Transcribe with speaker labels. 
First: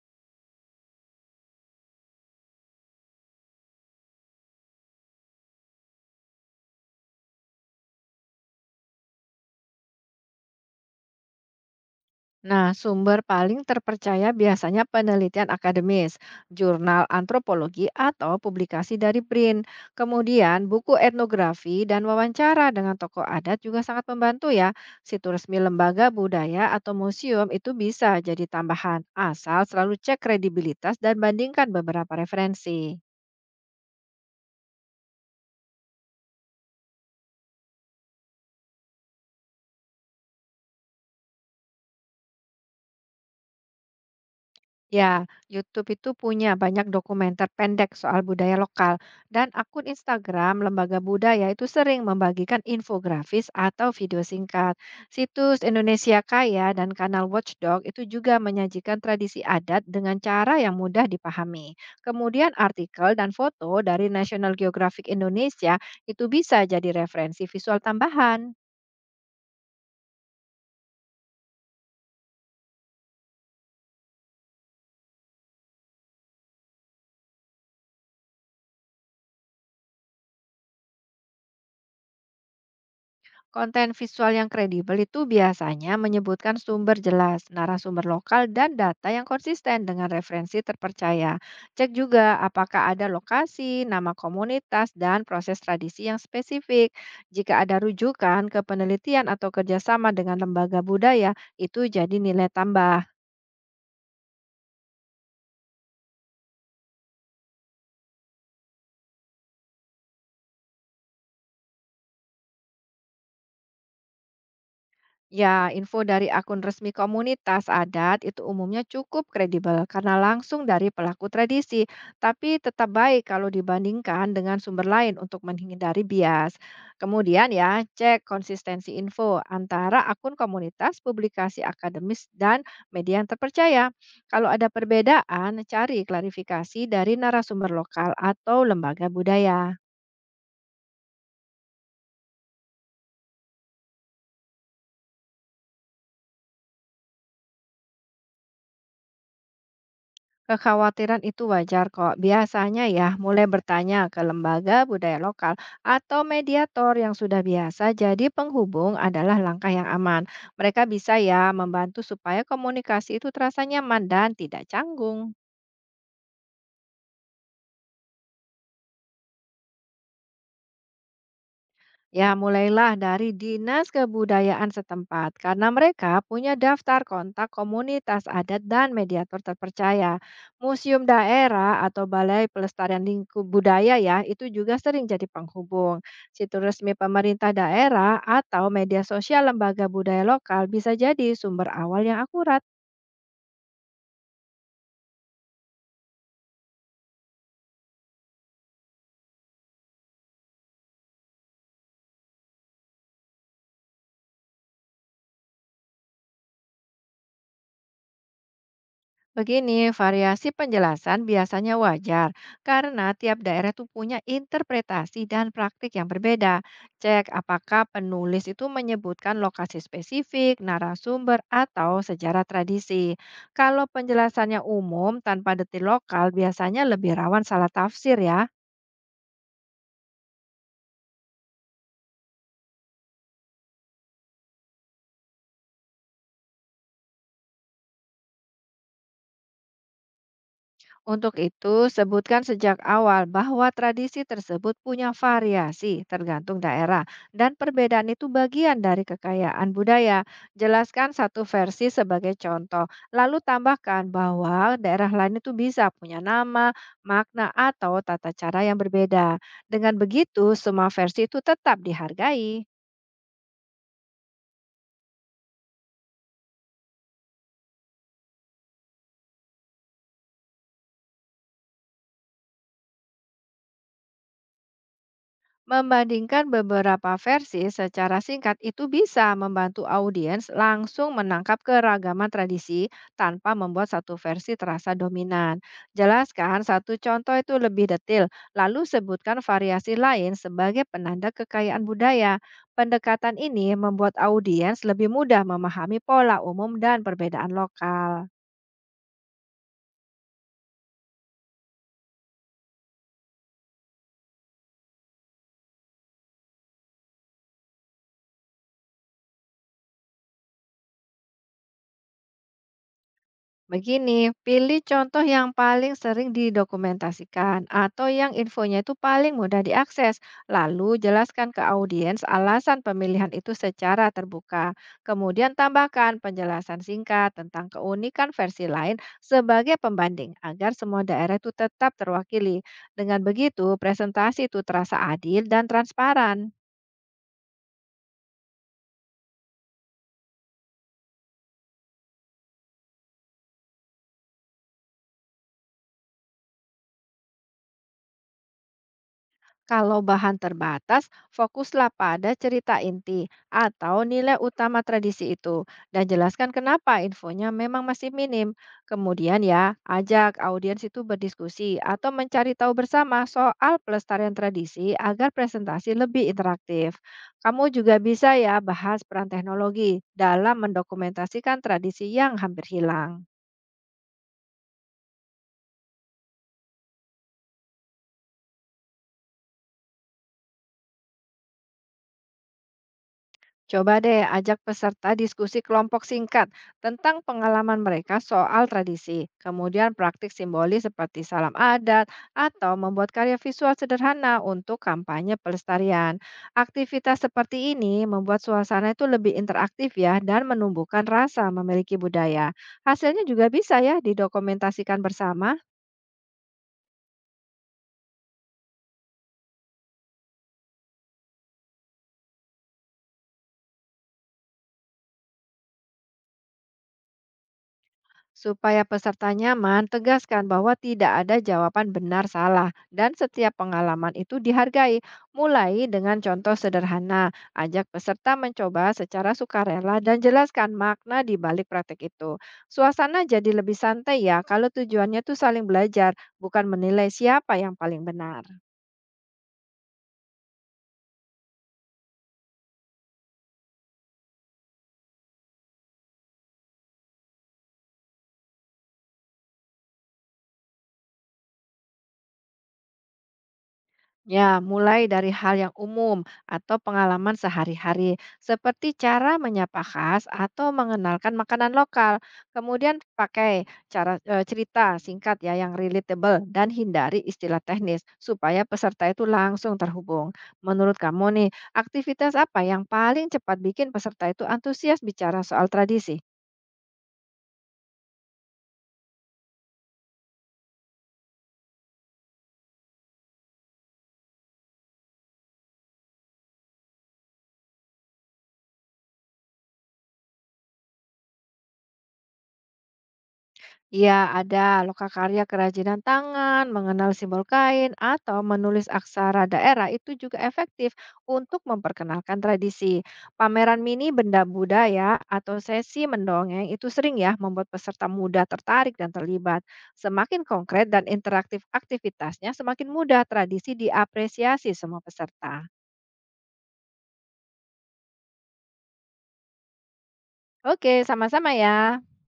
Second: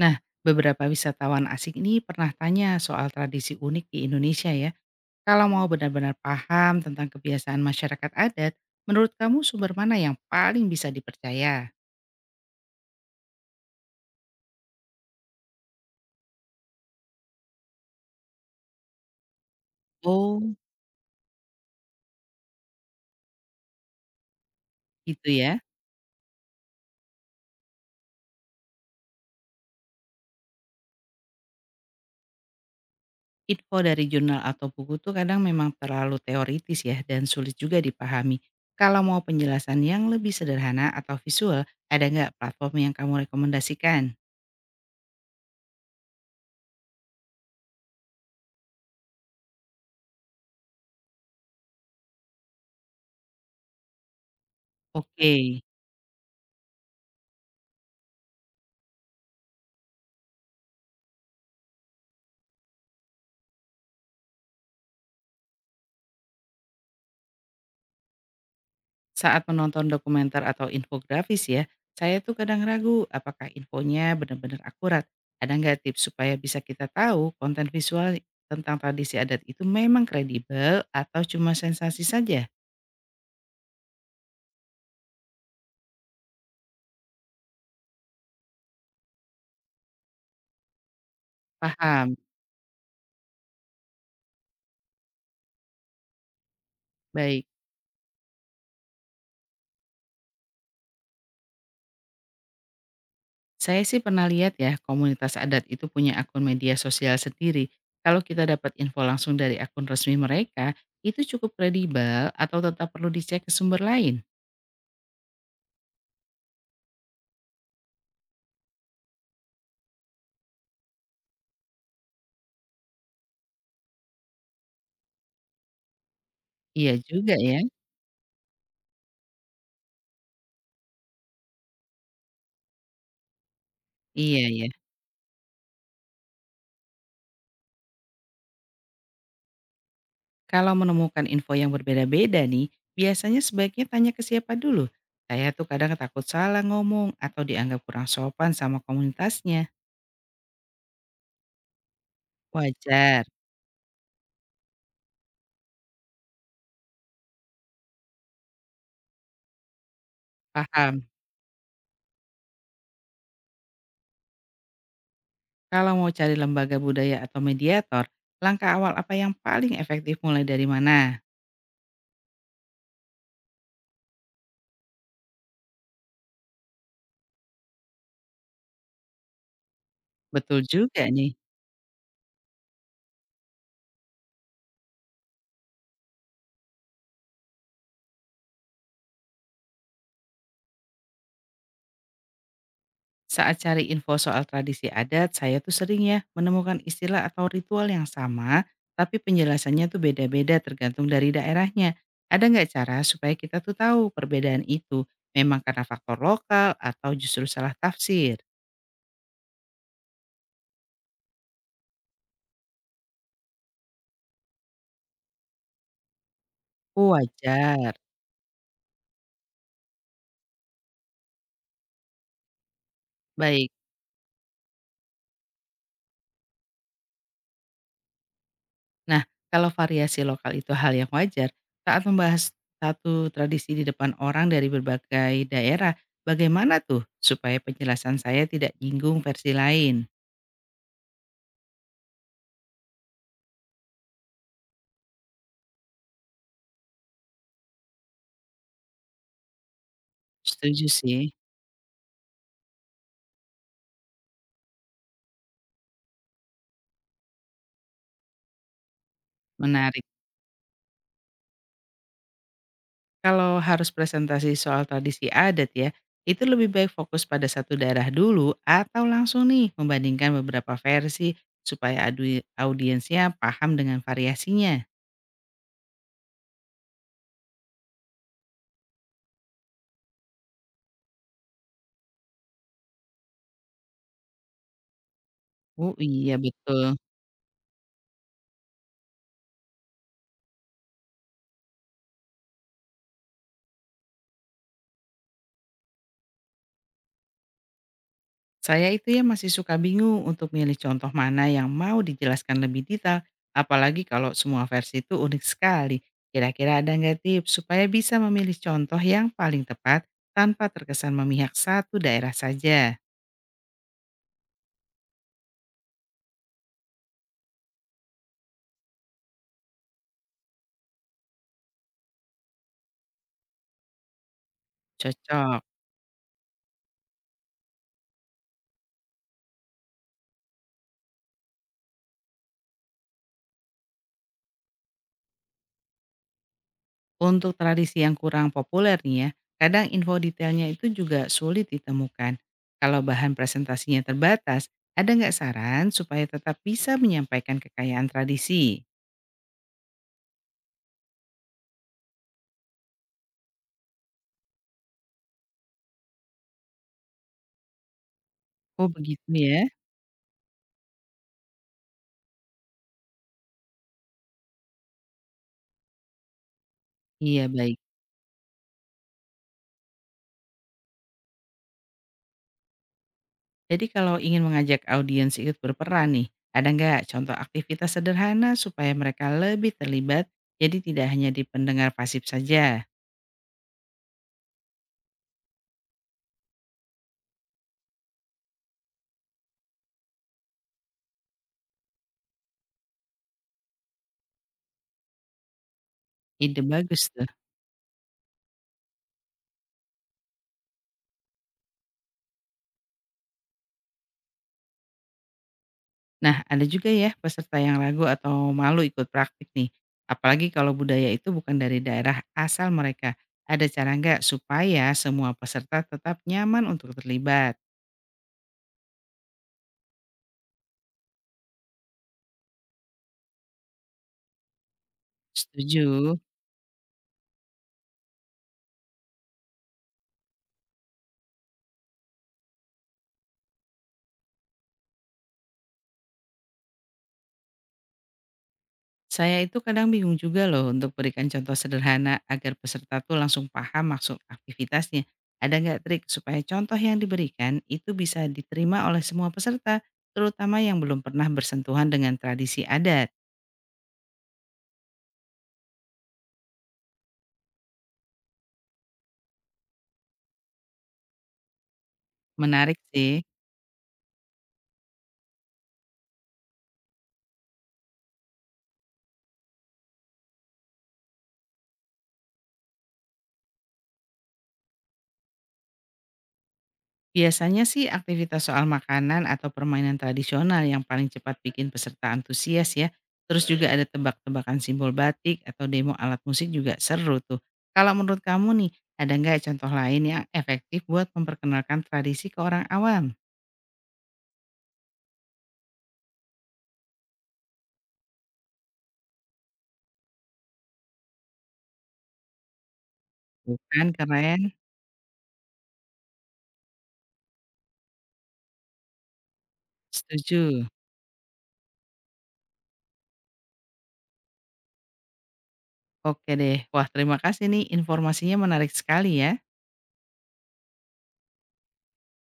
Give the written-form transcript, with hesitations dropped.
Speaker 1: Nah, beberapa wisatawan asing ini pernah tanya soal tradisi unik di Indonesia ya. Kalau mau benar-benar paham tentang kebiasaan masyarakat adat, menurut kamu sumber mana yang paling bisa dipercaya?
Speaker 2: Nah, sumber paling terpercaya biasanya penelitian akademis, jurnal antropologi, atau publikasi dari BRIN.
Speaker 1: Oh,
Speaker 2: Kemudian, buku etnografi dan wawancara dengan tokoh adat juga sangat membantu ya.
Speaker 1: gitu
Speaker 2: Situs resmi
Speaker 1: ya.
Speaker 2: lembaga budaya atau museum itu bisa jadi tambahan, asal selalu cek kredibilitas dan bandingkan beberapa referensi.
Speaker 1: Info dari jurnal atau buku tuh kadang memang terlalu teoritis ya dan sulit juga dipahami. Kalau mau penjelasan yang lebih sederhana atau visual, ada nggak platform yang kamu rekomendasikan?
Speaker 2: Ya, YouTube itu punya banyak dokumenter pendek soal budaya lokal dan akun Instagram Lembaga Budaya itu sering membagikan infografis atau video singkat. Situs
Speaker 1: Oke.
Speaker 2: Indonesia Kaya dan kanal Watchdog itu juga menyajikan tradisi adat dengan cara yang mudah dipahami. Kemudian artikel dan foto dari National Geographic Indonesia itu bisa jadi referensi visual tambahan.
Speaker 1: Saat menonton dokumenter atau infografis ya, saya tuh kadang ragu apakah infonya benar-benar akurat. Ada nggak tips supaya bisa kita tahu konten visual tentang tradisi adat itu memang kredibel atau cuma sensasi saja?
Speaker 2: Konten visual yang kredibel itu biasanya menyebutkan sumber jelas, narasumber lokal, dan data yang konsisten dengan referensi terpercaya. Cek
Speaker 1: Paham?
Speaker 2: juga apakah ada lokasi, nama komunitas, dan proses tradisi yang spesifik.
Speaker 1: Baik.
Speaker 2: Jika ada rujukan ke penelitian atau kerjasama dengan lembaga budaya, itu jadi nilai tambah.
Speaker 1: Saya sih pernah lihat ya, komunitas adat itu punya akun media sosial sendiri. Kalau kita dapat info langsung dari akun resmi mereka, itu cukup kredibel atau tetap perlu dicek ke sumber lain?
Speaker 2: Ya, info dari akun resmi komunitas adat itu umumnya cukup kredibel karena langsung dari pelaku tradisi, tapi tetap baik kalau dibandingkan dengan sumber lain untuk menghindari bias.
Speaker 1: Iya juga
Speaker 2: Kemudian
Speaker 1: ya.
Speaker 2: ya, cek konsistensi info antara akun komunitas, publikasi akademis, dan media yang terpercaya. Kalau
Speaker 1: Iya ya.
Speaker 2: ada perbedaan, cari klarifikasi dari narasumber lokal atau lembaga budaya.
Speaker 1: Kalau menemukan info yang berbeda-beda nih, biasanya sebaiknya tanya ke siapa dulu. Saya tuh kadang takut salah ngomong atau dianggap kurang sopan sama komunitasnya.
Speaker 2: Kekhawatiran itu wajar kok. Biasanya ya
Speaker 1: Wajar,
Speaker 2: mulai bertanya ke lembaga budaya lokal atau mediator yang sudah biasa jadi penghubung adalah langkah yang aman. Mereka
Speaker 1: paham.
Speaker 2: bisa ya membantu supaya komunikasi itu terasa nyaman dan tidak canggung.
Speaker 1: Kalau mau cari lembaga budaya atau mediator, langkah awal apa yang paling efektif mulai dari mana?
Speaker 2: Ya, mulailah dari dinas kebudayaan setempat karena mereka punya daftar kontak komunitas adat dan mediator terpercaya.
Speaker 1: Betul
Speaker 2: Museum
Speaker 1: juga nih.
Speaker 2: daerah atau Balai Pelestarian Lingkup Budaya ya, itu juga sering jadi penghubung. Situs resmi pemerintah daerah atau media sosial lembaga budaya lokal bisa jadi sumber awal yang akurat.
Speaker 1: Saat cari info soal tradisi adat, saya tuh sering ya menemukan istilah atau ritual yang sama, tapi penjelasannya tuh beda-beda tergantung dari daerahnya. Ada nggak cara supaya kita tuh tahu perbedaan itu memang karena faktor lokal atau justru salah tafsir?
Speaker 2: Begini, variasi penjelasan biasanya wajar karena tiap daerah itu punya interpretasi dan praktik yang berbeda.
Speaker 1: Oh,
Speaker 2: Cek apakah
Speaker 1: wajar.
Speaker 2: penulis itu menyebutkan lokasi spesifik, narasumber, atau sejarah tradisi.
Speaker 1: Baik.
Speaker 2: Kalau penjelasannya umum tanpa detil lokal, biasanya lebih rawan salah tafsir ya.
Speaker 1: Nah, kalau variasi lokal itu hal yang wajar, saat membahas satu tradisi di depan orang dari berbagai daerah, bagaimana tuh supaya penjelasan saya tidak nyinggung versi lain?
Speaker 2: Untuk itu, sebutkan sejak awal bahwa tradisi tersebut punya variasi tergantung daerah dan perbedaan itu bagian dari kekayaan budaya.
Speaker 1: Setuju
Speaker 2: Jelaskan
Speaker 1: sih.
Speaker 2: satu versi sebagai contoh, lalu tambahkan bahwa daerah lain itu bisa punya nama, makna, atau tata cara yang berbeda. Dengan
Speaker 1: Menarik.
Speaker 2: begitu, semua versi itu tetap dihargai.
Speaker 1: Kalau harus presentasi soal tradisi adat ya, itu lebih baik fokus pada satu daerah dulu atau langsung nih membandingkan beberapa versi supaya adu audiensnya paham dengan variasinya.
Speaker 2: Membandingkan beberapa versi secara singkat itu bisa membantu audiens langsung menangkap keragaman tradisi tanpa membuat satu versi terasa dominan.
Speaker 1: Oh iya
Speaker 2: Jelaskan
Speaker 1: betul.
Speaker 2: satu contoh itu lebih detail, lalu sebutkan variasi lain sebagai penanda kekayaan budaya. Pendekatan ini membuat audiens lebih mudah memahami pola umum dan perbedaan lokal.
Speaker 1: Saya itu ya masih suka bingung untuk milih contoh mana yang mau dijelaskan lebih detail, apalagi kalau semua versi itu unik sekali. Kira-kira ada nggak tips supaya bisa memilih contoh yang paling tepat tanpa terkesan memihak satu daerah saja?
Speaker 2: Begini, pilih contoh yang paling sering didokumentasikan atau yang infonya itu paling mudah diakses. Lalu jelaskan ke audiens alasan pemilihan itu secara terbuka. Kemudian
Speaker 1: Cocok.
Speaker 2: tambahkan penjelasan singkat tentang keunikan versi lain sebagai pembanding agar semua daerah itu tetap terwakili. Dengan begitu, presentasi itu terasa adil dan transparan.
Speaker 1: Untuk tradisi yang kurang populer nih ya, kadang info detailnya itu juga sulit ditemukan. Kalau bahan presentasinya terbatas, ada nggak saran supaya tetap bisa menyampaikan kekayaan tradisi?
Speaker 2: Kalau bahan terbatas, fokuslah pada cerita inti atau nilai utama tradisi itu dan jelaskan kenapa infonya memang masih minim.
Speaker 1: Oh begitu
Speaker 2: Kemudian
Speaker 1: ya?
Speaker 2: ya, ajak audiens itu berdiskusi atau mencari tahu bersama soal pelestarian tradisi agar presentasi lebih interaktif.
Speaker 1: Iya
Speaker 2: Kamu
Speaker 1: baik.
Speaker 2: juga bisa ya bahas peran teknologi dalam mendokumentasikan tradisi yang hampir hilang.
Speaker 1: Jadi kalau ingin mengajak audiens ikut berperan nih, ada nggak contoh aktivitas sederhana supaya mereka lebih terlibat, jadi tidak hanya di pendengar pasif saja?
Speaker 2: Coba deh ajak peserta diskusi kelompok singkat tentang pengalaman mereka soal tradisi, kemudian praktik simbolis seperti salam adat, atau membuat karya visual sederhana untuk kampanye pelestarian.
Speaker 1: Ide bagus
Speaker 2: Aktivitas
Speaker 1: tuh.
Speaker 2: seperti ini membuat suasana itu lebih interaktif ya dan menumbuhkan rasa memiliki budaya. Hasilnya juga bisa ya didokumentasikan bersama.
Speaker 1: Nah, ada juga ya peserta yang ragu atau malu ikut praktik nih. Apalagi kalau budaya itu bukan dari daerah asal mereka. Ada cara nggak supaya semua peserta tetap nyaman untuk terlibat?
Speaker 2: Supaya peserta nyaman, tegaskan bahwa tidak ada jawaban benar salah dan setiap pengalaman itu dihargai. Mulai dengan
Speaker 1: Setuju.
Speaker 2: contoh sederhana, ajak peserta mencoba secara sukarela dan jelaskan makna di balik praktek itu. Suasana jadi lebih santai ya kalau tujuannya tuh saling belajar, bukan menilai siapa yang paling benar.
Speaker 1: Saya itu kadang bingung juga loh untuk berikan contoh sederhana agar peserta tuh langsung paham maksud aktivitasnya. Ada nggak trik supaya contoh yang diberikan itu bisa diterima oleh semua peserta, terutama yang belum pernah bersentuhan dengan tradisi adat?
Speaker 2: Ya, mulai dari hal yang umum atau pengalaman sehari-hari, seperti cara menyapa khas atau mengenalkan makanan lokal.
Speaker 1: Menarik
Speaker 2: Kemudian
Speaker 1: sih.
Speaker 2: pakai cara cerita singkat ya yang relatable dan hindari istilah teknis supaya peserta itu langsung terhubung. Menurut kamu nih, aktivitas apa yang paling cepat bikin peserta itu antusias bicara soal tradisi?
Speaker 1: Biasanya sih aktivitas soal makanan atau permainan tradisional yang paling cepat bikin peserta antusias ya. Terus juga ada tebak-tebakan simbol batik atau demo alat musik juga seru tuh. Kalau menurut kamu nih, ada nggak contoh lain yang efektif buat memperkenalkan tradisi ke orang awam?
Speaker 2: Iya, ada lokakarya kerajinan tangan, mengenal simbol kain, atau menulis aksara daerah itu juga efektif untuk memperkenalkan tradisi. Pameran
Speaker 1: Bukan
Speaker 2: mini
Speaker 1: keren?
Speaker 2: benda budaya atau sesi mendongeng itu sering ya membuat peserta muda tertarik dan terlibat. Semakin
Speaker 1: Setuju.
Speaker 2: konkret dan interaktif aktivitasnya, semakin mudah tradisi diapresiasi semua peserta.
Speaker 1: Oke deh. Wah, terima kasih nih, informasinya menarik sekali ya.
Speaker 2: Oke, sama-sama ya.